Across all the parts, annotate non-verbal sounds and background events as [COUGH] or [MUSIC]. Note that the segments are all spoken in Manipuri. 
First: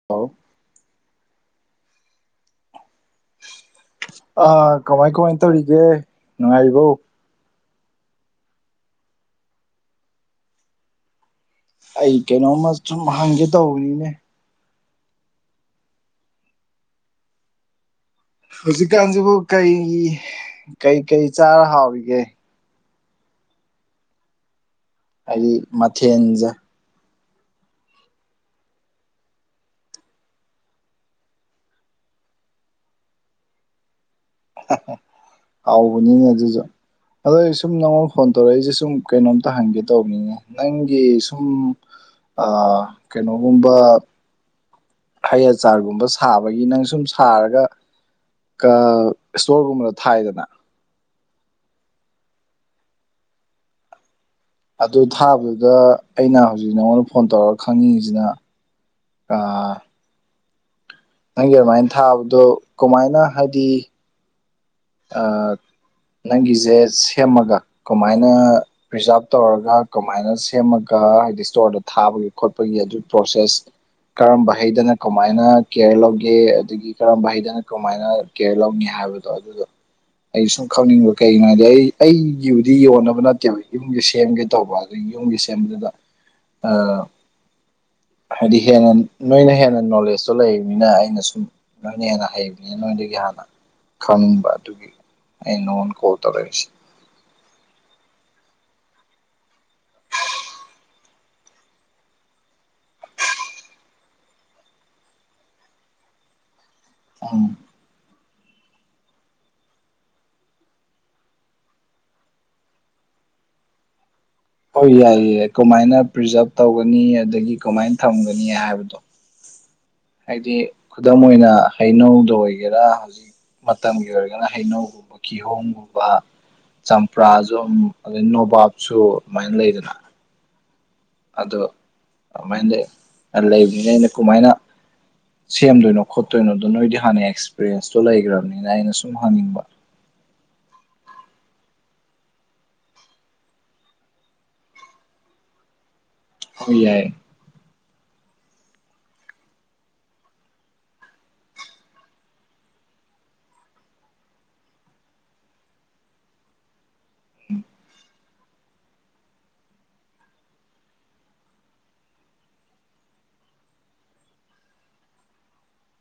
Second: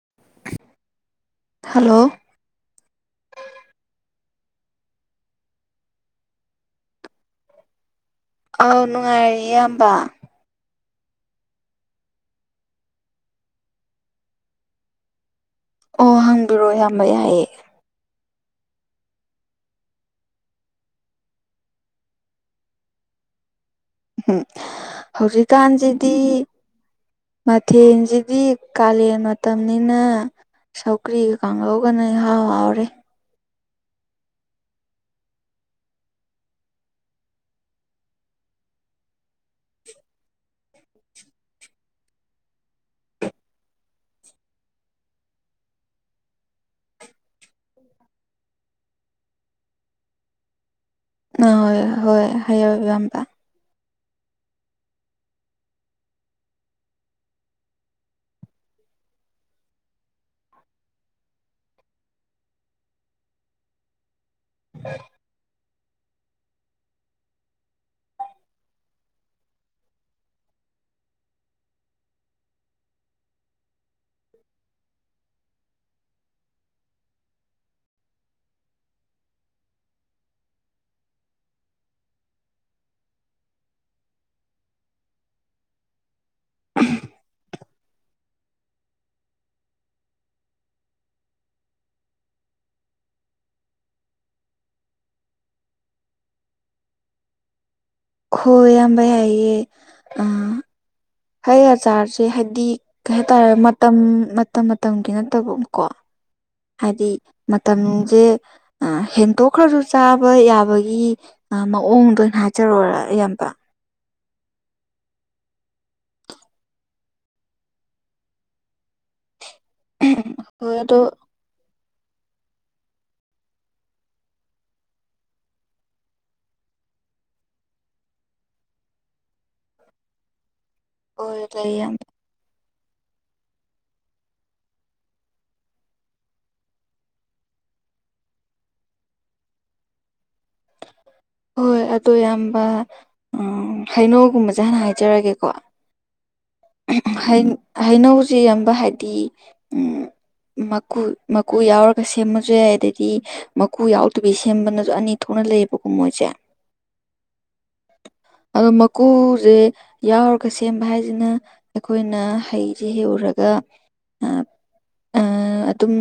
ꯍꯜꯂꯣ ꯍꯜꯂꯣ ꯑ ꯀꯃꯥꯏ ꯀꯃꯥꯏꯅ ꯇꯧꯔꯤꯒꯦ ꯅꯨꯡꯉꯥꯏꯔꯤꯕꯣ ꯑꯥꯎ ꯅꯨꯡꯉꯥꯏꯔꯤ ꯏꯌꯥꯝꯕ ꯑꯩ ꯀꯩꯅꯣꯝꯃ ꯁꯨꯝ ꯍꯪꯒꯦ ꯇꯧꯕꯅꯤꯅꯦ ꯑꯣ ꯍꯪꯕꯤꯔꯣ ꯌꯥꯝꯅ ꯌꯥꯏꯑꯦ ꯍꯧꯖꯤꯛꯀꯥꯟꯁꯤꯕꯨ ꯀꯩ ꯀꯩ ꯀꯔꯤ ꯆꯥꯔ ꯍꯥꯎꯔꯤꯒꯦ ꯎꯝ ꯍꯥꯏꯗꯤ ꯍꯧꯖꯤꯛꯀꯥꯟꯁꯤꯗꯤ ꯃꯊꯦꯜꯁꯦ ꯃꯊꯦꯜꯁꯤꯗꯤ ꯀꯥꯂꯦꯟ ꯃꯇꯝꯅꯤꯅ ꯁꯧꯒꯔꯤꯒ ꯀꯥꯡꯉꯧꯒꯅ ꯏꯍꯥꯎ ꯍꯥꯎꯔꯦ ꯍꯥꯎꯕꯅꯤꯅꯦ ꯑꯗꯨꯁꯨ ꯑꯗꯣ ꯑꯩ ꯁꯨꯝ ꯅꯪꯉꯣꯟꯗ ꯐꯣꯟ ꯇꯧꯔꯛꯏꯁꯦ ꯁꯨꯝ ꯀꯩꯅꯣꯝꯇ ꯍꯪꯒꯦ ꯇꯧꯕꯅꯤꯅꯦ ꯅꯪꯒꯤ ꯁꯨꯝ ꯀꯩꯅꯣꯒꯨꯝꯕ ꯍꯩ ꯑꯆꯥꯔꯒꯨꯝꯕ ꯁꯥꯕꯒꯤ ꯅꯪ ꯁꯨꯝ ꯁꯥꯔꯒ ꯏꯁꯇꯣꯔꯒꯨꯝꯕꯗ ꯊꯥꯏꯗꯅ ꯑꯣꯏ ꯍꯣꯏ ꯍꯥꯏꯌꯣ ꯏꯌꯥꯝꯕ ꯑꯗꯨ ꯊꯥꯕꯗꯨꯗ ꯑꯩꯅ ꯍꯧꯖꯤꯛ ꯅꯉꯣꯟꯗ ꯐꯣꯟ ꯇꯧꯔꯒ ꯈꯪꯅꯤꯡꯉꯤꯁꯤꯅ ꯑ ꯅꯪꯒꯤ ꯑꯗꯨꯃꯥꯏꯅ ꯊꯥꯕꯗꯣ ꯀꯃꯥꯏꯅ ꯍꯥꯏꯗꯤ [UNINTELLIGIBLE] ꯅꯪꯒꯤꯖꯦ ꯁꯦꯝꯃꯒ ꯀꯃꯥꯏꯅ ꯄ꯭ꯔꯤꯖꯥꯕ ꯇꯧꯔꯒ ꯀꯃꯥꯏꯅ ꯁꯦꯝꯃꯒ ꯍꯥꯏꯗꯤ ꯏꯁꯇꯣꯔꯗ ꯊꯥꯕꯒꯤ ꯈꯣꯠꯄꯒꯤ ꯑꯗꯨꯒꯤ ꯄ꯭ꯔꯣꯁꯦꯁ ꯀꯔꯝꯕ ꯍꯩꯗꯅ ꯀꯃꯥꯏꯅ ꯀꯦꯌꯔ ꯂꯧꯒꯦ ꯑꯗꯨꯒꯤ ꯀꯔꯝꯕ ꯍꯩꯗꯅ ꯀꯃꯥꯏꯅ ꯀꯦꯌꯔ ꯂꯧꯅꯤ ꯍꯥꯏꯕꯗꯣ ꯑꯗꯨꯗꯣ ꯑꯩ ꯁꯨꯝ ꯈꯪꯅꯤꯡꯕ ꯀꯩꯒꯤꯅꯣꯗꯤ ꯑꯩ ꯑꯩꯒꯤꯕꯨꯗꯤ ꯌꯣꯟꯅꯕ ꯅꯠꯇꯦꯕ ꯌꯨꯝꯒꯤ ꯁꯦꯝꯒꯦ ꯇꯧꯕ ꯑꯗꯨ꯫ ꯌꯨꯝꯒꯤ ꯁꯦꯝꯕꯗꯨꯗ ꯑ ꯍꯥꯏꯗꯤ ꯍꯦꯟꯅ ꯅꯣꯏꯅ ꯍꯦꯟꯅ ꯅꯣꯂꯦꯖꯇꯣ ꯂꯩꯕꯅꯤꯅ ꯑꯩꯅ ꯁꯨꯝ ꯅꯣꯏꯅ ꯍꯦꯟꯅ ꯍꯩꯕꯅꯤꯅ ꯅꯣꯏꯗꯒꯤ ꯍꯥꯟꯅ ꯈꯪꯅꯤꯡꯕ ꯑꯗꯨ꯫ ꯑꯗꯨꯒꯤ ꯑꯩꯅ ꯅꯡꯉꫭꯟꯗ ꯀꯣꯜ ꯇꯧꯔꯛꯏꯁꯦ꯫ ꯍꯣꯏ ꯏꯌꯥꯝꯕ ꯌꯥꯏꯌꯦ ꯑ ꯍꯩ ꯑꯆꯥꯥꯔꯁꯦ ꯍꯥꯏꯗꯤ ꯀꯩ ꯍꯥꯏꯇꯥꯔꯦ ꯃꯇꯝ ꯃꯇꯝ ꯃꯇꯝꯒꯤ ꯅꯠꯇꯕ ꯀꯣ꯫ ꯍꯥꯏꯗꯤ ꯎꯝ ꯃꯇꯝꯁꯦ ꯑ ꯍꯦꯟꯇꯣꯛꯈ꯭ꯔꯁꯨ ꯆꯥꯕ ꯌꯥꯕꯒꯤ ꯑ ꯃꯑꯣꯡꯗ ꯑꯣꯏꯅ ꯍꯥꯏꯖꯔꯛ ꯑꯣꯔ ꯏꯌꯥꯝꯕ꯫ ꯍꯣꯏ ꯌꯥꯏꯌꯦ ꯌꯥꯏ ꯀꯃꯥꯏꯅ ꯄ꯭ꯔꯤꯖꯥꯕ ꯇꯧꯒꯅꯤ ꯑꯗꯒꯤ ꯀꯃꯥꯏꯅ ꯊꯝꯒꯅꯤ ꯍꯥꯏꯕꯗꯣ꯫ ꯍꯥꯏꯗꯤ ꯍꯣꯏ ꯑꯗꯣ ꯈꯨꯗꯝ ꯑꯣꯏꯅ ꯍꯩꯅꯧꯗ ꯑꯣꯏꯒꯦꯔꯥ ꯃꯇꯝꯒꯤ ꯑꯣꯏꯔꯒꯅ ꯍꯩꯅꯧꯒꯨꯝꯕ ꯀꯤꯍꯣꯝꯒꯨꯝꯕ꯫ ꯆꯝꯄ꯭ꯔꯥꯁꯨ ꯑꯗꯩ ꯅꯣꯕꯥꯞꯁꯨ ꯑꯗꯨꯃꯥꯏꯅ ꯂꯩꯗꯅ꯫ ꯍꯣꯏ ꯑꯗꯣ ꯂꯩ ꯌꯥꯝ ꯑꯗꯨꯃꯥꯏꯅ ꯂꯩꯕꯅꯤꯅ ꯑꯩꯅ ꯀꯃꯥꯏꯅ ꯁꯦꯝꯗꯣꯏꯅꯣ ꯈꯣꯠꯇꯣꯏꯅꯣꯗꯣ ꯅꯣꯏꯗꯤ ꯍꯥꯟꯅ ꯑꯦꯛꯁꯄꯤꯔꯤꯌꯦꯟꯁꯇꯣ ꯂꯩꯈ꯭ꯔꯕꯅꯤꯅ ꯑꯩꯅ ꯁꯨꯝ ꯍꯪꯅꯤꯡꯕ꯫ ꯍꯣꯏ ꯑꯗꯣ ꯏꯌꯥꯝꯕ ꯑꯥ ꯍꯩꯅꯧꯒꯨꯝꯕꯁꯦ ꯍꯥꯟꯅ ꯍꯥꯏꯖꯔꯒꯦꯀꯣ꯫ ꯍꯣꯏ ꯌꯥꯏ [UNINTELLIGIBLE] ꯍꯩꯅꯧꯁꯦ ꯏꯌꯥꯝꯕ ꯍꯥꯏꯗꯤ ꯎꯝ ꯃꯀꯨ ꯃꯀꯨ ꯌꯥꯎꯔꯒ ꯁꯦꯝꯃꯁꯨ ꯌꯥꯏ ꯑꯗꯩꯗꯤ ꯃꯀꯨ ꯌꯥꯎꯗꯕꯤ ꯁꯦꯝꯕꯅꯁꯨ ꯑꯅꯤ ꯊꯣꯛꯅ ꯂꯩꯌꯦꯕꯀꯣ ꯃꯣꯏꯁꯦ꯫ ꯎꯝ꯫ ꯑꯗꯣ ꯃꯀꯨꯁꯦ ꯌꯥꯎꯔꯒ ꯁꯦꯝꯕ ꯍꯥꯏꯁꯤꯅ ꯑꯩꯈꯣꯏꯅ ꯍꯩꯁꯦ ꯍꯦꯛꯎꯔꯒ ꯑꯥ ꯑ ꯑꯗꯨꯝ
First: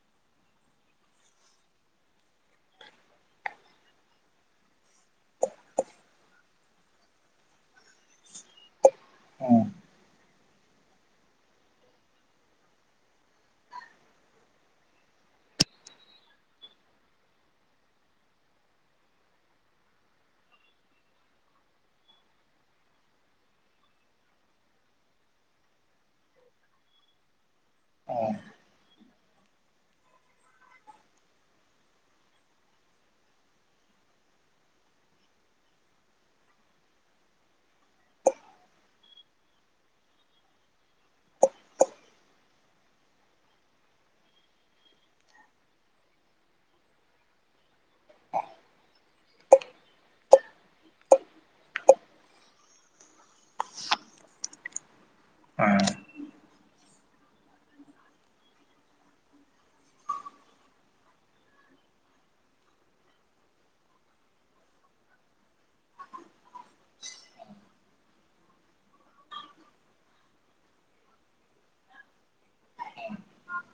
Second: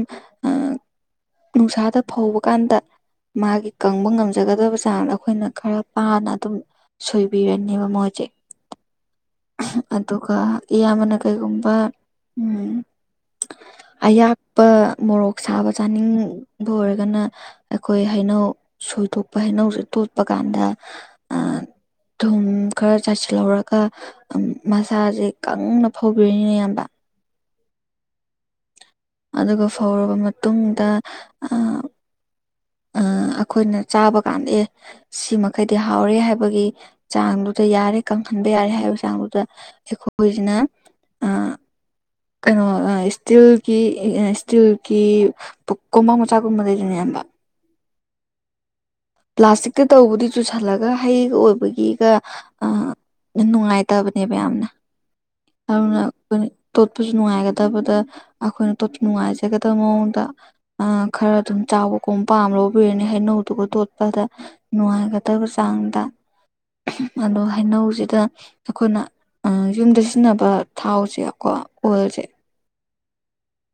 ꯅꯨꯡꯁꯥꯗ ꯐꯧꯕ ꯀꯥꯟꯗ ꯃꯥꯒꯤ ꯀꯪꯕ ꯉꯝꯖꯒꯗꯕ ꯆꯥꯡꯗ ꯑꯩꯈꯣꯏꯅ ꯈꯔ ꯄꯥꯅ ꯑꯗꯨꯝ ꯁꯣꯏꯕꯤꯔꯅꯦꯕ ꯃꯣꯏꯖꯦ꯫ ꯎꯝ꯫ ꯑꯗꯨꯒ ꯏꯌꯥꯝꯕꯅ ꯀꯩꯒꯨꯝꯕ ꯎꯝ [UNINTELLIGIBLE] ꯑꯌꯥꯛꯄ ꯃꯣꯔꯣꯛ ꯁꯥꯕ ꯆꯥꯅꯤꯡꯕ ꯑꯣꯏꯔꯒꯅ ꯑꯩꯈꯣꯏ ꯍꯩꯅꯧ ꯁꯣꯏꯗꯣꯛꯄ ꯍꯩꯅꯧꯁꯦ ꯇꯣꯠꯄ ꯀꯥꯟꯗ ꯊꯨꯝ ꯈꯔ ꯆꯥꯏꯁꯤꯜꯍꯧꯔꯒ ꯑꯝ ꯃꯁꯥꯁꯦ ꯀꯪꯅ ꯐꯧꯕꯤꯔꯅꯤꯅꯥ ꯏꯌꯥꯝꯕ꯫ ꯑꫭ꯫ ꯑꯗꯨꯒ ꯐꯧꯔꯕ ꯃꯇꯨꯡꯗ ꯑ ꯑ ꯑꯈꯣꯏꯅ ꯆꯥꯕ ꯀꯥꯟꯗ ꯑꯦ ꯁꯤ ꯃꯈꯩꯗꯤ ꯍꯥꯎꯔꯦ ꯍꯥꯏꯕꯒꯤ ꯆꯥꯡꯗꯨꯗ ꯌꯥꯔꯦ ꯀꯪꯍꯟꯕ ꯌꯥꯔꯦ ꯍꯥꯏꯕꯒꯤ ꯆꯥꯡꯗꯨꯗ [UNINTELLIGIBLE] ꯀꯩꯅꯣ ꯑ ꯏꯁꯇꯤꯜꯒꯤ ꯏꯁꯇꯤꯜꯒꯤ ꯄꯨꯛꯀꯨꯝꯕ ꯃꯆꯥꯒꯨꯝꯕ ꯂꯩꯗꯅ ꯏꯌꯥꯝꯕ꯫ ꯄ꯭ꯂꯥꯁꯇꯤꯛꯇ ꯇꯧꯕꯗꯤ ꯆꯨꯁꯜꯂꯒ ꯍꯩꯒ ꯑꯣꯏꯕꯒꯤꯒ ꯑ ꯅꯨꯡꯉꯥꯏꯇꯕꯅꯦꯕ ꯌꯥꯝꯅ ꯑꯗꯨꯅ ꯇꯣꯠꯄꯁꯨ ꯅꯨꯡꯉꯥꯏꯒꯗꯕꯗ ꯑꯈꯣꯏꯅ ꯇꯣꯠꯄ ꯅꯨꯡꯉꯥꯏꯖꯒꯗꯕ ꯃꯑꯣꯡꯗ ꯑ ꯈꯔ ꯑꯗꯨꯝ ꯆꯥꯎꯕ ꯀꯨꯝ ꯄꯥꯝ ꯂꯧꯕꯤꯔꯅꯦ ꯍꯩꯅꯧꯗꯨꯒ ꯇꫭꯠ ꯄꯗ ꯅꯨꯡꯉꯥꯏꯒꯗꯕ ꯆꯥꯡꯗ ꯑꯗꯣ ꯍꯩꯅꯧꯁꯤꯗ ꯑꯩꯈꯣꯏꯅ ꯌꯨꯝꯗ ꯁꯤꯖꯤꯟꯅꯕ ꯊꯥꯎꯁꯦ ꯀꯣ ꯑꯣꯏꯜꯁꯦ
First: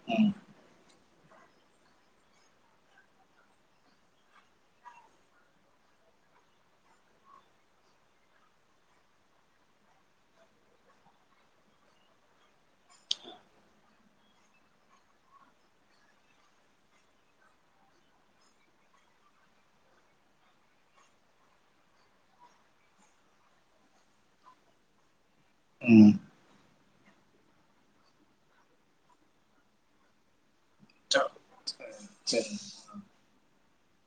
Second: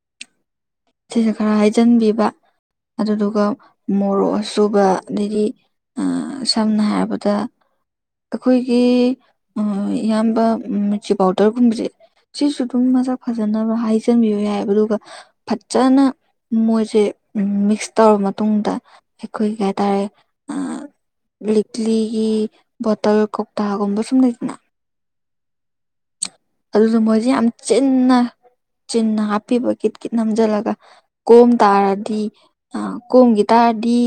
ꯎꯝ꯫ ꯁꯤꯁꯨ ꯈꯔ ꯍꯥꯏꯖꯤꯟꯕꯤꯕ ꯑꯗꯨꯗꯨꯒ ꯃꯣꯔꯣꯛ ꯑꯆꯁꯨꯕ ꯑꯗꯩꯗꯤ ꯁꯝꯅ ꯍꯥꯏꯔꯕꯗ ꯑꯩꯈꯣꯏꯒꯤ ꯏꯌꯥꯝꯕ ꯃꯤꯔꯆꯤ ꯄꯥꯎꯗꯔꯒꯨꯝꯕꯁꯦ ꯁꯤꯁꯨ ꯑꯗꯨꯝ ꯃꯁꯛ ꯐꯖꯅ ꯍꯥꯏꯖꯟꯕꯤꯕ ꯌꯥꯏꯑꯕ ꯑꯗꯨꯒ ꯐꯖꯅ ꯃꯣꯏꯁꯦ ꯃꯤꯛꯁ ꯇꯧꯔꯕ ꯃꯇꯨꯡꯗ ꯑꯩꯈꯣꯏ ꯀꯩ ꯍꯥꯏꯇꯥꯔꯦ ꯑ ꯂꯤꯛꯂꯤꯒꯤ ꯕꯣꯇꯜ ꯀꯧꯇꯥꯒꯨꯝꯕ ꯁꯨꯝ ꯂꯩꯗꯅ ꯎꯝ ꯑꯗꯨꯗ ꯃꯣꯏꯁꯤ ꯌꯥꯝ ꯆꯤꯟꯅ ꯆꯤꯟꯅ ꯍꯥꯞꯄꯤꯕ ꯀꯤꯠ ꯀꯤꯠ ꯅꯝꯁꯤꯜꯂꯒ ꯀꯣꯝ ꯇꯥꯔꯗꯤ ꯑ ꯀꯣꯝꯈꯤ ꯇꯥꯔꯗꯤ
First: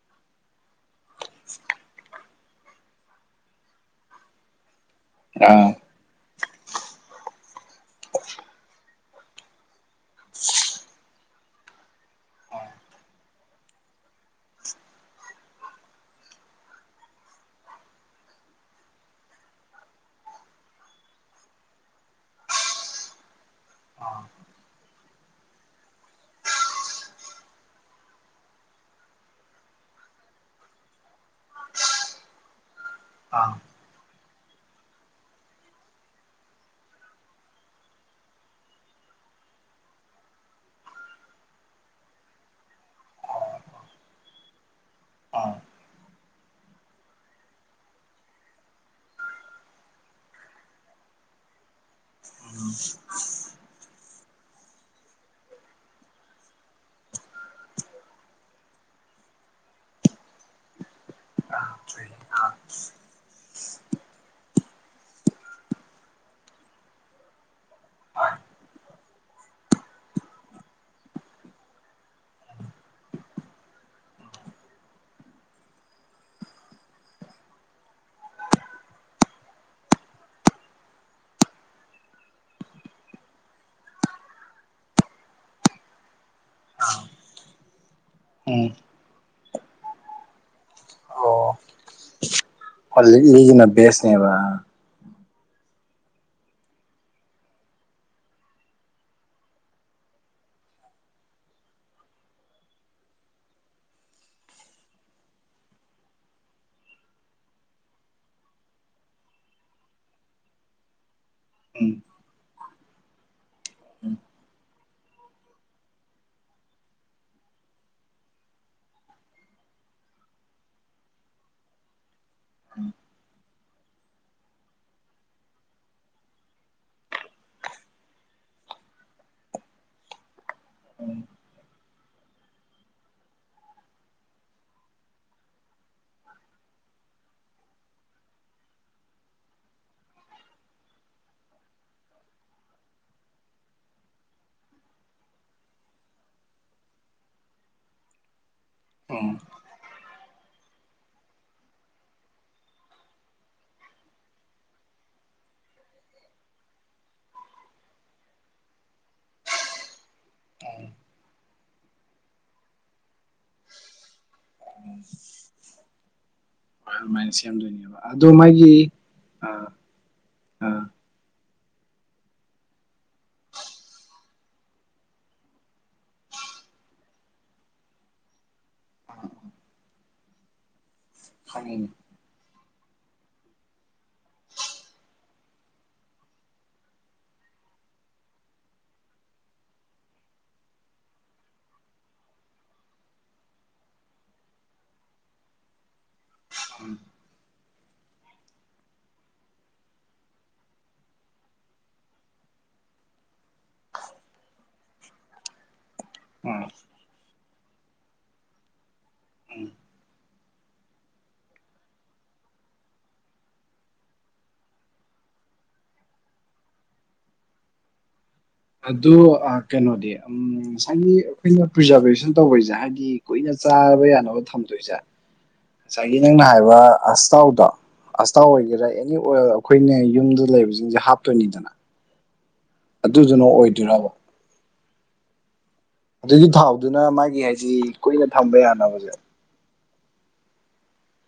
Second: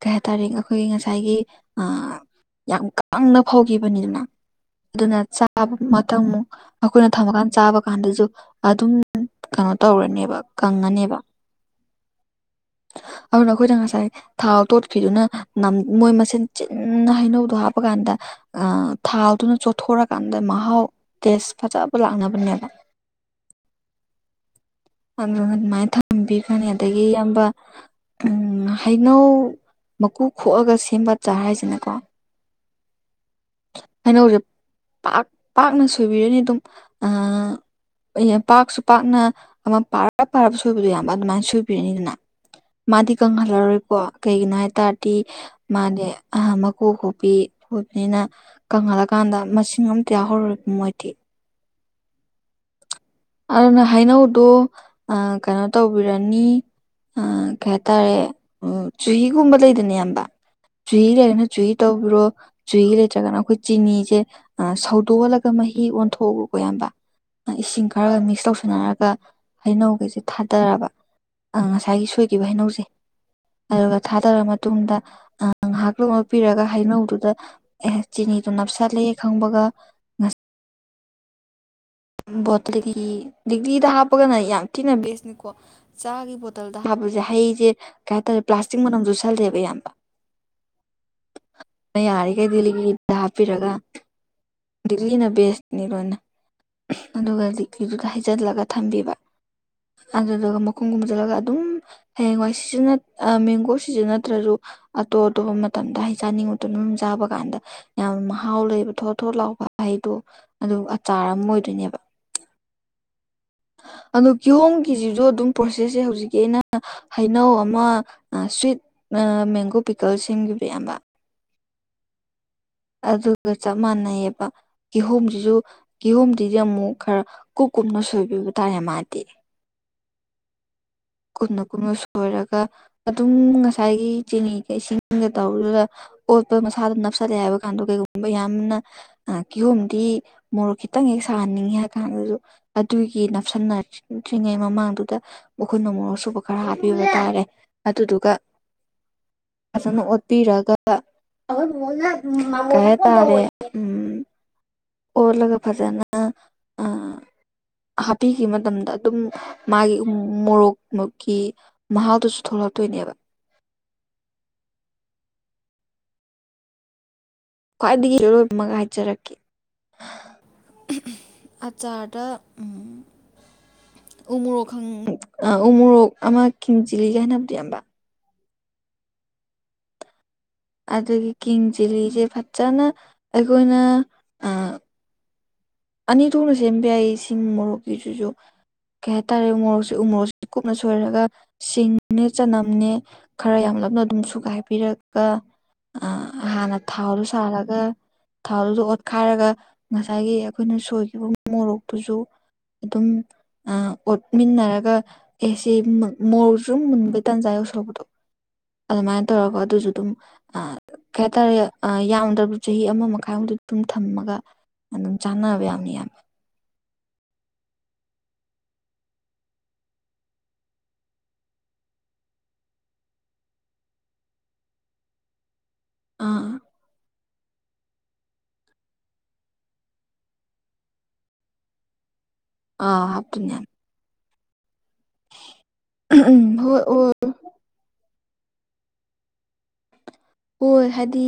ꯀꯩ ꯍꯥꯏꯇꯥꯔꯦ ꯑꯩꯈꯣꯏꯒꯤ ꯉꯁꯥꯏ ꯉꯁꯥꯏꯒꯤ ꯌꯥꯝ ꯀꯪꯅ ꯐꯧꯈꯤꯕꯅꯤꯗꯅ ꯑꯗꯨꯅ ꯆꯥꯕ ꯑꯥ [UNINTELLIGIBLE] ꯑꯩꯈꯣꯏꯅ ꯊꯝꯃꯀꯥꯟꯗ ꯆꯥꯕ ꯀꯥꯟꯗꯁꯨ ꯑꯗꯨꯝ ꯀꯩꯅꯣ ꯇꯧꯔꯅꯦꯕ ꯀꯪꯉꯅꯦꯕ ꯍ [UNINTELLIGIBLE] ꯑ ꯅꯈꯣꯏꯗꯉꯥ ꯁꯥꯏ ꯊꯥꯎ ꯇꯣꯠꯈꯤꯗꯨꯅ ꯃꯣꯏ ꯃꯁꯦꯟ ꯆꯤꯟꯅ ꯍꯩꯅꯧꯗꯣ ꯍꯥꯞꯄ ꯀꯥꯟꯗ ꯊꯥꯗꯨꯅ ꯆꯣꯠꯊꯣꯔꯀꯥꯟꯗ ꯃꯍꯥꯎ ꯇꯦꯁ ꯐꯖꯕ ꯂꯥꯛꯅꯕꯅꯦꯕ ꯑꯥ ꯑꯗꯨꯅ ꯑꯗꯨꯃꯥꯏꯅ ꯊꯝꯕꯤꯈ꯭ꯔꯅꯤ ꯑꯗꯒꯤ ꯏꯌꯥꯝꯕ ꯎꯝ ꯍꯩꯅꯧ ꯃꯀꯨ ꯈꯣꯛꯑꯒ ꯁꯦꯝꯕ ꯆꯥꯔ ꯍꯥꯏꯁꯤꯅꯀꯣ ꯀꯩꯅꯣꯁꯦ ꯄꯥꯛ ꯄꯥꯛꯅ ꯁꯣꯏꯕꯤꯔꯅꯤ ꯑꯗꯨꯝ ꯑ ꯄꯥꯛꯁꯨ ꯄꯥꯛꯅ ꯑꯃ ꯄꯥꯔ ꯄꯥꯔꯕ ꯁꯣꯏꯕꯗꯣ ꯌꯥꯝꯕ ꯑꯗꯨꯃꯥꯏꯅ ꯁꯣꯏꯕꯤꯔꯅꯤꯗꯅ ꯃꯥꯗꯤ ꯀꯪꯍꯜꯂꯔꯣꯏꯀꯣ ꯀꯩꯒꯤꯅꯣ ꯍꯥꯏ ꯇꯔꯗꯤ ꯃꯥꯅꯦ ꯃꯀꯨ ꯈꯣꯄꯤ ꯈꯕꯅꯤꯅ ꯀꯪꯍꯜꯂꯀꯥꯟꯗ ꯃꯁꯤꯡ ꯑꯝꯇ ꯌꯥꯎꯍꯧꯔꯕ ꯃꯣꯏꯗꯤ ꯎꯝ [INAUDIBLE] [UNINTELLIGIBLE] ꯑꯗꯨꯅ ꯍꯩꯅꯧꯗꯣ ꯀꯩꯅꯣ ꯇꯧꯕꯤꯔꯅꯤ ꯑ ꯀꯩ ꯍꯥꯏꯇꯥꯔꯦ ꯎ ꯆꯨꯍꯤꯒꯨꯝꯕ ꯂꯩꯗꯅ ꯑꯌꯥꯝꯕ ꯆꯨꯍꯤ ꯂꯩꯅ ꯨꯏ ꯇꯧꯕꯤꯔꯣ ꯆꯨꯍꯤ ꯂꯩꯇꯔꯒꯅꯥ ꯑꯩꯈꯣꯏ ꯆꯤꯅꯤꯁꯦ ꯁꯧꯗꯣꯛꯍꯜꯂꯒ ꯃꯍꯤ ꯑꯣꯟꯊꯣꯛꯎꯒꯀꯣ ꯑꯌꯥꯝꯕ ꯏꯁꯤꯡ ꯈꯔꯒ ꯃꯤꯛꯁ ꯇꯧꯁꯟꯅꯔꯒ ꯍꯩꯅꯧꯒꯁꯦ ꯊꯥꯗꯥꯔꯕ ꯑꯥ ꯉꯁꯥꯏꯒꯤ ꯁꯣꯏꯈꯤꯕ ꯍꯩꯅꯧꯁꯦ ꯑꯗꯨꯒ ꯊꯥꯗꯔ ꯃꯇꯨꯡꯗ ꯉꯥꯏꯍꯥꯛꯇꯪ ꯑꯣꯠꯄꯤꯔꯒꯥ ꯍꯩꯅꯧꯗꯨꯗ ꯑꯦꯍꯦ ꯆꯤꯅꯤꯗꯨ ꯅꯞꯁꯜꯂꯦ ꯈꯪꯕꯒ ꯕꯣꯇꯜꯒꯤꯗꯤ ꯂꯤꯛꯂꯤꯗ ꯍꯥꯞꯄꯒꯅ ꯌꯥꯝ ꯊꯤꯅ ꯕꯦꯁꯅꯤꯀꯣ ꯆꯥꯒꯤ ꯕꯣꯇꯜ- ꯇꯜꯗꯥ ꯍꯥꯞꯄꯁꯦ ꯍꯩꯁꯦ ꯀꯩꯍꯥꯏꯇꯥꯔꯦ ꯄ꯭ꯂꯥꯁꯇꯤꯛ ꯃꯅꯝ [UNINTELLIGIBLE] [UNINTELLIGIBLE] ꯏꯌꯥꯝꯕ ꯑꯣ ꯌꯥꯔꯤꯈꯩꯗꯤ ꯂꯤꯛꯂꯤꯗꯥ ꯍꯧꯖꯤꯛꯒꯤꯁꯤꯅ ꯍꯥꯞꯄꯤꯔꯒ ꯕꯦꯁꯅꯦꯕ ꯂꯤꯛꯂꯤꯅ ꯕꯦꯁꯅꯤ [UNINTELLIGIBLE] ꯑꯗꯨꯒ ꯂꯤꯛꯂꯤꯗꯨꯗ ꯍꯩꯖꯤꯜꯂꯒ ꯊꯝꯕꯤꯕ ꯑꯗꯨꯗꯨꯒ ꯃꯈꯨꯝꯒꯨꯝ ꯈꯨꯝꯂꯒ ꯑꯗꯨꯝ ꯍꯌꯦꯡꯋꯥꯏ ꯁꯤꯖꯟꯅ ꯑꯥ ꯃꯦꯡꯒꯣ ꯁꯤꯖꯟ ꯅꯠꯇ꯭ꯔꯁꯨ ꯑꯇꯣꯞ ꯑꯇꯣꯞꯄ ꯃꯇꯝꯗ ꯍꯩ ꯆꯥꯅꯤꯡ ꯃꯇꯝꯗ ꯑꯗꯨꯝ ꯆꯥꯕ ꯀꯥꯟꯗ ꯌꯥꯝ ꯃꯍꯥꯎ ꯂꯩꯕ ꯊꯣꯠ ꯊꯣꯠ ꯂꯥꯎꯕ ꯍꯩꯗꯣ ꯑꯗꯨ ꯑꯆꯥꯔ ꯑꯃ ꯑꯣꯏ- ꯗꯨꯏꯅꯦꯕ [UNINTELLIGIBLE] ꯑꯗꯣ ꯀꯤꯍꯣꯝꯒꯤꯁꯤꯁꯨ ꯑꯗꯨꯝ ꯄ꯭ꯔꯣꯁꯦꯁꯁꯦ ꯍꯧꯖꯤꯛꯀꯤ ꯑꯩꯅ ꯍꯩꯅꯧ ꯑꯃ ꯁ꯭ꯋꯤꯠ ꯃꯦꯡꯒꯣ ꯄꯤꯀꯜ ꯁꯦꯝꯈꯤꯕꯗꯣ ꯏꯌꯥꯝꯕ [UNINTELLIGIBLE] ꯑꯗꯨꯒ ꯆꯞ ꯃꯥꯟꯅꯩꯌꯦꯕ ꯀꯤꯍꯣꯝꯁꯤꯁꯨ ꯀꯤꯍꯣꯝ ꯑꯗꯨꯗꯤ ꯑꯃꯨꯛ ꯈꯔ ꯀꯨꯞ ꯀꯨꯞꯅ ꯁꯣꯏꯕꯤꯕ ꯇꯥꯔꯦ ꯃꯥꯗꯤ ꯀꯨꯝꯅ ꯀꯨꯝꯅ ꯁꯣꯏꯔꯒ ꯑꯗꯨꯝ ꯉꯁꯥꯏꯒꯤ ꯆꯤꯅꯤꯒ ꯏꯁꯤꯡꯒ ꯇꯧꯕꯗꯨꯗꯥ ꯑꯣꯠꯄ ꯃꯁꯥꯗꯣ ꯅꯞꯁꯜꯂꯦ ꯍꯥꯏꯕ ꯀꯥꯟꯗꯣ ꯀꯩꯒꯨꯝꯕ ꯌꯥꯝꯅ ꯑꯥ ꯀꯤꯍꯣꯝꯗꯤ ꯃꯣꯔꯣꯛ ꯈꯤꯇꯪ ꯍꯦꯛ ꯁꯥꯍꯟꯅꯤꯡꯉꯦ ꯍꯥꯏ ꯀꯥꯟꯗꯁꯨ ꯑꯗꯨꯒꯤ ꯅꯞꯁꯤꯟꯅꯗ꯭ꯔꯤꯉꯩ ꯃꯃꯥꯡꯗꯨꯗ ꯎꯞ ꯈꯨꯨꯠꯅꯥ ꯃꯣꯔꯣꯛ ꯑꯁꯨꯕ ꯈꯔ ꯍꯥꯞꯄꯤꯕ ꯇꯥꯔꯦ ꯑꯗꯨꯗꯨꯒ ꯎꯝ ꯐꯖꯅ ꯑꯣꯠꯄꯤꯔꯒ ꯀꯩꯍꯥꯏꯇꯔꯦ ꯎꯝ ꯑꯣꯠꯂꯒ ꯐꯖꯅ ꯑꯥ [UNINTELLIGIBLE] ꯍꯥꯞꯄꯤꯈꯤꯕ ꯃꯇꯝꯗ ꯑꯗꯨꯝ ꯃꯥꯒꯤ ꯃꯣꯔꯣꯛ ꯃꯨꯛꯀꯤ ꯃꯍꯥꯎꯗꯨꯁꯨ ꯊꯣꯛꯂꯛꯇꯣꯏꯅꯦꯕ [UNINTELLIGIBLE] ꯑꯗꯨꯃꯥꯏꯅ ꯁꯦꯝꯗꯣꯏꯅꯦꯕ ꯈ꯭ꯋꯥꯏꯗꯒꯤ ꯑꯗꯣ ꯂꯣꯏꯕ ꯃꯥꯒꯤ ꯑꯃꯒ ꯍꯥꯏꯖꯔꯛꯀꯦ [UNINTELLIGIBLE] ꯑꯆꯥꯔꯗ ꯎꯝ ꯎꯃꯣꯔꯣꯛ ꯈꯪ ꯎꯃꯣꯔꯣꯛ ꯑꯃ ꯀꯤꯡ ꯆꯤꯜꯂꯤꯒꯥ ꯍꯥꯏꯅꯕꯗꯨꯣ ꯏꯌꯥꯝꯕ ꯑꯗꯨꯒꯤ ꯀꯤꯡ ꯆꯤꯂꯤꯁꯦ ꯐꯖꯅ ꯑꯩꯈꯣꯏꯅ ꯑꯥ ꯑꯅꯤ ꯊꯣꯛꯅ ꯁꯦꯝꯕ ꯌꯥꯏꯌꯦ ꯁꯤꯡ ꯃꯣꯔꯣꯛꯀꯤꯁꯤꯁꯨ ꯀꯩꯍꯥꯏꯇꯥꯔꯦ ꯎꯃꯣꯔꯣꯛꯁꯨ ꯎꯃꯣꯔꯣꯛꯁꯦ ꯀꯨꯞꯅ ꯁꯣꯏꯔꯒ ꯁꯤꯡꯅꯦ ꯆꯅꯝꯅꯦ ꯈꯔ ꯌꯥꯝ ꯂꯞꯅ ꯑꯗꯨꯝ ꯁꯨꯒꯥꯏꯕꯤꯔꯒ ꯑꯥ ꯍꯥꯟꯅ ꯊꯥꯎꯗꯨ ꯁꯥꯍꯜꯂꯒ ꯊꯥꯎꯗꯨꯗ ꯑꯣꯠꯈꯥꯏꯔꯒ ꯉꯁꯥꯏꯒꯤ ꯑꯩꯈꯣꯏꯅ ꯁꯣꯏꯈꯤꯕ ꯃꯣꯔꯣꯛꯇꯨꯁꯨ ꯑꯗꯨꯝ ꯑꯥ ꯑꯣꯠꯃꯤꯟꯅꯔꯒ ꯑꯦꯁꯦ ꯃꯣꯔꯣꯛꯁꯨ ꯃꯨꯟꯕꯥ ꯇꯥꯟꯖꯥ ꯌꯧꯁꯤꯜꯂꯛꯄꯗꯣ ꯑꯗꯨꯃꯥꯏꯅ ꯇꯧꯔꯒ ꯑꯗꯨꯁꯨ ꯑꯗꯨꯝ ꯀꯩꯍꯥꯏꯇꯥꯔꯦ ꯑꯥ ꯌꯥꯝꯗ꯭ꯔꯕ ꯆꯍꯤ ꯑꯃ ꯃꯈꯥꯏꯃꯨꯛꯗꯤ ꯑꯗꯨꯝ ꯊꯝꯃꯒ ꯑꯗꯨꯝ ꯆꯥꯟꯅꯕ ꯌꯥꯕꯅꯤ ꯏꯌꯥꯝꯕ ꯑꯗꯨ ꯑꯥ ꯀꯩꯅꯣꯗꯤ ꯎꯝ ꯉꯁꯥꯏꯒꯤ ꯑꯩꯈꯣꯏꯅ ꯄ꯭ꯔꯤꯖꯥꯔꯕꯦꯁꯟ ꯇꯧꯕꯩꯁꯦ ꯍꯥꯏꯗꯤ ꯀꯨꯏꯅ ꯆꯥꯕ ꯌꯥꯅꯕ ꯊꯝꯗꯣꯏꯁꯦ ꯉꯁꯥꯏꯒꯤ ꯅꯪꯅ ꯑꯥ ꯍꯥꯏꯕ ꯑꯁꯥꯊꯥꯎꯗꯣ ꯑꯁꯇꯥꯎ ꯑꯣꯏꯒꯦꯔꯥ ꯑꯦꯅꯤ ꯑꯣꯏꯜ ꯑꯈꯣꯏꯅ ꯌꯨꯝꯗ ꯂꯩꯕꯖꯤꯡꯖꯦ ꯍꯥꯞꯇꯣꯏꯅꯤꯗꯅ ꯑꯥ ꯑꯗꯨꯗꯨꯅ ꯍꯥꯞꯇꯨꯅꯦ ꯌꯥꯝ ꯑꯣꯏꯗꯣꯏꯔꯕ ꯑꯗꯨꯒꯤ ꯍꯣꯏ ꯊꯥꯎꯗꯨꯅ ꯍꯣꯏ ꯃꯥꯒꯤ ꯍꯥꯏꯖꯤ ꯀꯨꯏꯅ ꯊꯝꯕ ꯌꯥꯅꯕꯖꯦ꯫ ꯍꯣꯏ ꯍꯥꯏꯗꯤ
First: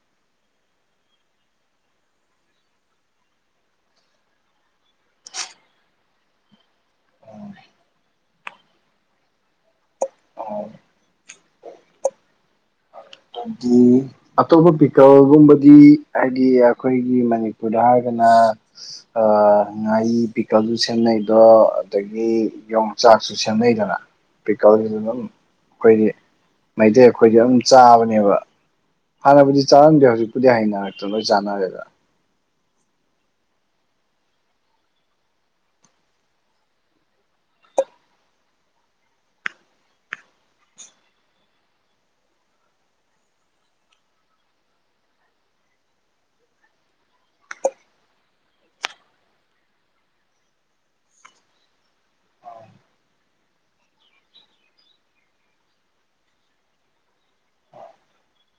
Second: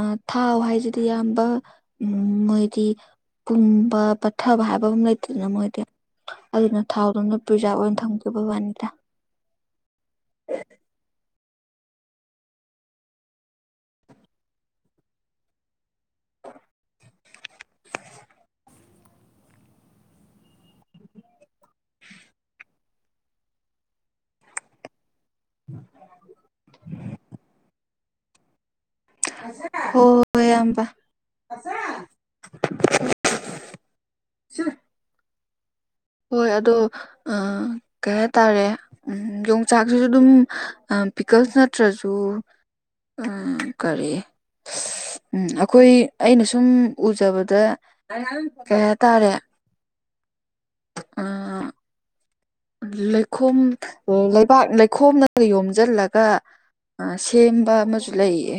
ꯑ ꯊꯥꯎ ꯍꯥꯏꯖꯤꯗꯤ ꯌꯥꯝꯕ ꯎꯝ ꯃꯣꯏꯗꯤ ꯄꯨꯝꯕ ꯄꯠꯊꯕ ꯍꯥꯏꯕ ꯑꯃ ꯂꯩꯇꯦꯗꯅ ꯃꯣꯏꯗꯤ ꯑꯗꯨꯅ ꯊꯥꯎꯗꯨꯅ ꯄ꯭ꯔꯤꯖꯥꯕ ꯑꯣꯏꯅ ꯊꯝꯈꯤꯕꯩ ꯋꯥꯅꯤꯗ꯫ ꯑꯣ ꯑꯗꯤ ꯑꯇꯣꯞꯄ ꯄꯤꯀꯜꯒꯨꯝꯕꯗꯤ ꯍꯥꯏꯗꯤ ꯑꯈꯣꯏꯒꯤ ꯃꯅꯤꯄꯨꯔꯗ ꯍꯥꯏꯔꯒꯅ ꯑ ꯉꯥꯔꯤ ꯄꯤꯀꯜꯗꯖꯨ ꯁꯦꯝꯅꯩꯗꯣ꯫ ꯑꯗꯒꯤ ꯌꯣꯡꯆꯥꯛꯁꯨ ꯁꯦꯝꯅꯩꯗꯅ ꯄꯤꯀꯜꯒꯤꯖꯤ ꯗꯨꯝ ꯑꯈꯣꯏꯗꯤ ꯃꯩꯇꯩ ꯑꯈꯣꯏꯗꯤ ꯑꯗꯨꯝ ꯆꯥꯕꯅꯦꯕ꯫ ꯍꯥꯟꯅꯕꯨꯗꯤ ꯆꯥꯔꯝꯗꯦ ꯍꯣꯏ ꯍꯣꯏ ꯍꯧꯖꯤꯛꯄꯨꯗꯤ ꯏꯌꯥꯝꯕ ꯍꯩꯅꯔꯛꯇ꯭ꯔꯅ ꯂꯣꯏ ꯆꯥꯟꯅꯔꯦꯗ꯫ ꯍꯣꯏ ꯑꯗꯣ ꯑꯥ ꯀꯩ ꯍꯥꯏꯇꯥꯔꯦ꯫ ꯎꯝ ꯌꯣꯡꯆꯥꯛꯁꯤꯁꯨ ꯑꯗꯨꯝ ꯑꯥ ꯄꯤꯀꯜꯁ ꯅꯠꯇ꯭ꯔꯖꯨ ꯎꯝ ꯀꯔꯤ ꯁ ꯎꯝ ꯑꯩꯈꯣꯏ ꯑꯩꯅ ꯁꯨꯝ ꯎꯖꯕꯗ ꯀꯩ ꯍꯥꯏꯇꯥꯔꯦ ꯑ [UNINTELLIGIBLE] ꯂꯩꯈꯣꯝ ꯂꯩꯕꯥꯛ ꯂꯩꯈꯣꯝꯅꯒ ꯌꯣꯝꯖꯜꯂꯒ ꯑ ꯁꯦꯝꯕ ꯑꯃꯁꯨ ꯂꯩꯌꯦ꯫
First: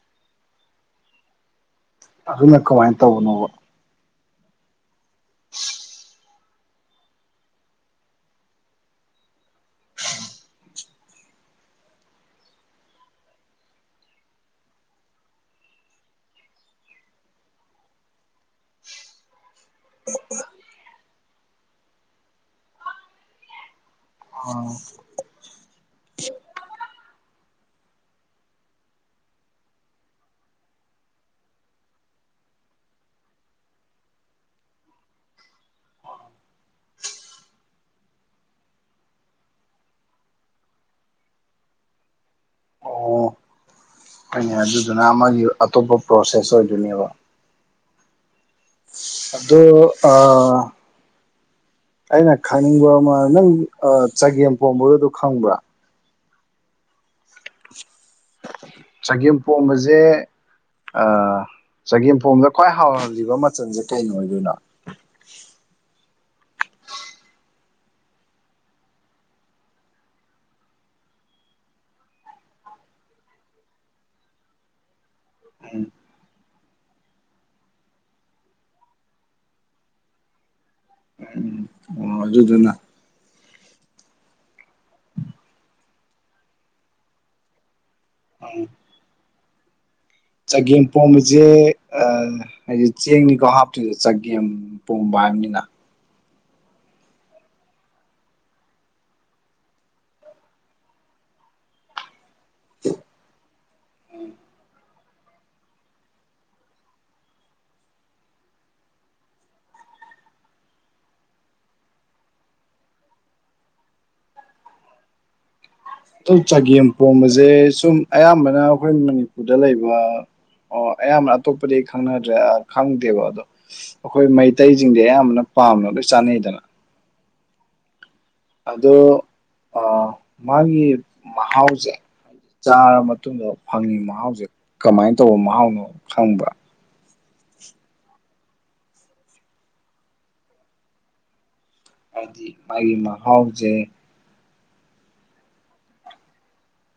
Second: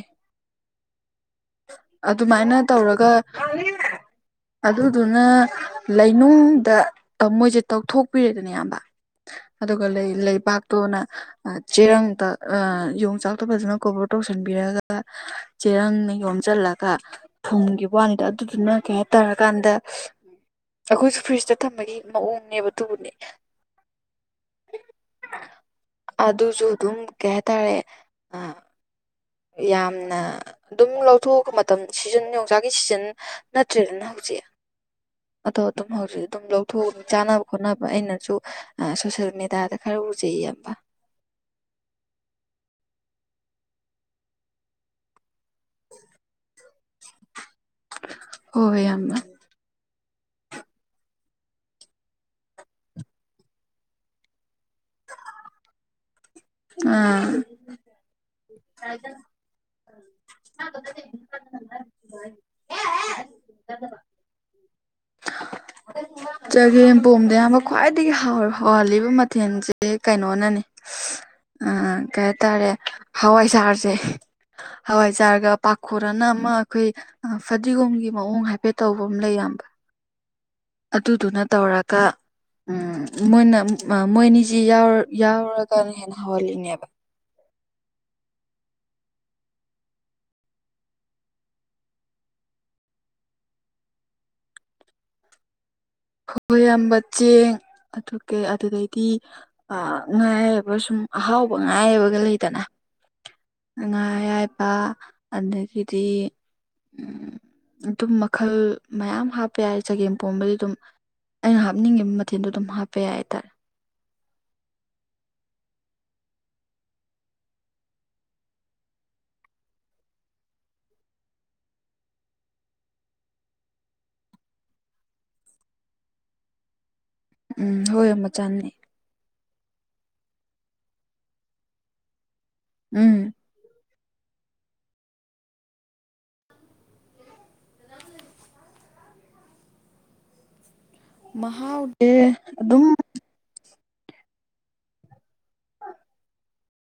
ꯑꯗꯨꯃꯥꯏꯅ ꯑꯗꯨꯅ ꯀꯃꯥꯏꯅ ꯇꯧꯔꯒ ꯇꯧꯕꯅꯣꯕ ꯑꯗꯨꯗꯨꯅ ꯂꯩꯅꯨꯡꯗ ꯑ ꯃꯣꯏꯖꯦ ꯇꯧꯊꯣꯛꯄꯤꯔꯦꯗꯅ ꯏꯌꯥꯝꯕ ꯑꯗꯨꯒ ꯂꯩ ꯂꯩꯕꯥꯛꯇꯨꯅ ꯑꯥ ꯆꯦꯔꯪꯇ ꯑ ꯌꯣꯡꯆꯥꯛꯇ ꯐꯖꯅ ꯀꯣꯕꯔ ꯇꯧꯁꯟꯕꯤꯔꯒ ꯆꯦꯔꯪꯅꯤ ꯌꯣꯝꯖꯜꯂꯒ ꯐꯨꯝꯒꯤꯕ ꯋꯥꯅꯤꯗ ꯑꯗꯨꯗꯨꯅ ꯀꯩ ꯍꯥꯏꯇꯥꯔ ꯀꯥꯟꯗ ꯑꯈꯣꯏꯁꯨ ꯐ꯭ꯔꯤꯖꯇ ꯊꯝꯕꯒꯤ ꯃꯑꯣꯡꯅꯦꯕ ꯇꯨꯕꯨꯅꯤ ꯑꯗꯨꯁꯨ ꯑꯗꯨꯝ ꯀꯩ ꯍꯥꯏꯇꯥꯔꯦ ꯑ ꯌꯥꯝꯅ ꯑꯗꯨꯝ ꯂꯧꯊꯣꯛꯑꯒ ꯃꯇꯝ ꯁꯤꯖꯟ ꯌꯣꯡꯆꯥꯛꯒꯤ ꯁꯤꯖꯟ ꯅꯠꯇ꯭ꯔꯦꯗꯅ ꯍꯧꯖꯤꯛ ꯑꯗꯣ ꯑꯗꯨꯝ ꯍꯧꯖꯤꯛ ꯑꯗꯨꯝ ꯂꯧꯊꯣꯛꯎꯒ ꯆꯥꯅꯕ ꯈꯣꯠꯅꯕ ꯑꯩꯅꯖꯨ ꯑ ꯁꯣꯁꯤꯌꯦꯜ ꯃꯦꯗꯥꯥꯗ ꯈꯔ ꯎꯖꯩꯌꯦ ꯑꯄ ꯑꯣ ꯍꯣꯏꯅꯦ ꯑꯗꯨꯗꯨꯅ ꯑꯃꯒꯤ ꯑꯇꯣꯞꯄ ꯄ꯭ꯔꯣꯁꯦꯁ ꯑꯣꯏꯗꯣꯏꯅꯦꯕ ꯍꯣꯏ ꯏꯌꯥꯝꯕ ꯑꯗꯨ ꯑ ꯑꯩꯅ ꯈꯪꯅꯤꯡꯕ ꯑꯃ ꯅꯪ ꯑꯥ ꯆꯒꯦꯝ ꯄꯣꯝꯕꯒꯗꯨ ꯈꯪꯕ꯭ꯔꯥ [UNINTELLIGIBLE] ꯆꯒꯦꯝ ꯄꯣꯝꯕꯁꯦ ꯆꯒꯦꯝ ꯄꯣꯝꯕꯗ [UNINTELLIGIBLE] ꯈ꯭ꯋꯥꯏ ꯍꯥꯎꯍꯜꯂꯤꯕ ꯃꯆꯜꯖꯦ ꯀꯩꯅ ꯑꯣꯏꯗꯣꯏꯅꯣ [UNINTELLIGIBLE] ꯆꯒꯦꯝꯄꯣꯝꯗ ꯑꯌꯥꯝꯕ ꯈ꯭ꯋꯥꯏꯗꯒꯤ ꯍꯥꯎ ꯍꯥꯎꯍꯜꯂꯤꯕ ꯃꯊꯦꯜꯖꯦ ꯀꯩꯅꯣꯅꯅꯤ [INAUDIBLE] ꯑ ꯀꯩ ꯍꯥꯏꯇꯥꯔꯦ ꯍꯋꯥꯏꯁꯥꯔꯖꯦ ꯍꯋꯥꯏꯖꯥꯔꯒ ꯄꯥꯈꯣꯔꯟꯅ ꯑꯃ ꯑꯩꯈꯣꯏ ꯑꯥ ꯐꯗꯤꯒꯣꯝꯒꯤ ꯃꯑꯣꯡ ꯍꯥꯏꯐꯦꯠ ꯇꯧꯕꯃ ꯂꯩ ꯏꯌꯥꯝꯕ ꯑꯗꯨꯗꯨꯅ ꯇꯧꯔꯒ ꯑꯣ ꯑꯗꯨꯗꯨꯅ ꯎꯝ ꯃꯣꯏꯅ ꯃ ꯑ ꯃꯣꯏꯅꯤꯖꯤ ꯌꯥꯎ ꯌꯥꯎꯔꯒꯅ ꯍꯦꯟꯅ ꯍꯧꯍꯜꯂꯤꯅꯦꯕ ꯑꯪ ꯆꯒꯦꯝ ꯄꯣꯝꯕꯖꯦ ꯑꯥ ꯍꯥꯏꯗꯤ ꯆꯦꯡꯅꯤꯀꯣ ꯍꯥꯞꯇꯣꯏꯖꯦ ꯆꯒꯦꯝ ꯄꯣꯝꯕ ꯍꯥꯏꯕꯅꯤꯅ ꯍꯣꯏ ꯏꯌꯥꯝꯕ ꯆꯦꯡ ꯑꯗꯨ ꯀꯩ ꯑꯗꯨꯗꯩꯗꯤ ꯑ ꯉꯥ ꯑꯌꯥꯏꯕ ꯁꯨꯝ ꯑꯍꯥꯎꯕ ꯉꯥ ꯑꯌꯥꯏꯕꯒ ꯂꯩ ꯗꯅ ꯉꯥ ꯑꯌꯥꯏꯕ ꯑꯗꯒꯤꯗꯤ ꯎꯝ ꯑꯗꯨꯝ ꯃꯈꯜ ꯃꯌꯥꯝ ꯍꯥꯞꯄ ꯌꯥꯏ ꯆꯒꯦꯝ ꯄꯣꯝꯕꯗꯤ ꯑꯗꯨꯝ ꯑꯩꯅ ꯍꯥꯞꯅꯤꯡꯉꯤꯕ ꯃꯊꯦꯜꯗꯣ ꯑꯗꯨꯝ ꯍꯥꯞꯄ ꯌꯥꯏ ꯍꯥꯏꯇꯥꯔꯦ꯫ ꯑꯗꯨꯝ ꯆꯒꯦꯝ ꯄꯣꯝꯕꯁꯦ ꯁꯨꯝ ꯑꯌꯥꯝꯕꯅ ꯑꯩꯈꯣꯏ ꯃꯅꯤꯄꯨꯔꯗ ꯂꯩꯕ ꯑꯣ ꯑꯌꯥꯝꯕꯅ ꯑꯇꯣꯞꯄꯗꯤ ꯑꯩ ꯈꯪꯅꯗ꯭ꯔꯦ ꯈꯪꯗꯦꯕ ꯑꯗꯣ ꯑꯩꯈꯣꯏ ꯃꯩꯇꯩꯁꯤꯡꯗꯤ ꯑꯌꯥꯝꯕꯅ ꯄꯥꯝꯅ ꯂꯣꯏ ꯆꯥꯅꯩꯗꯅ꯫ ꯎꯝ ꯍꯣꯏ ꯌꯥꯝ ꯃ ꯆꯥꯟ ꯑꯗꯣ ꯑ ꯃꯥꯒꯤ ꯃꯍꯥꯎꯁꯦ ꯆꯥꯔ ꯎꯝ ꯃꯇꯨꯡꯗ ꯐꯪꯉꯤ ꯃꯍꯥꯎꯁꯦ ꯀꯃꯥꯏꯅ ꯇꯧꯕ ꯃꯍꯥꯎꯅꯣ ꯈꯪꯕ꯭ꯔꯥ ꯃꯍꯥꯎꯗꯦ ꯑꯗꯨꯝ ꯍꯥꯎꯖꯦ [INAUDIBLE]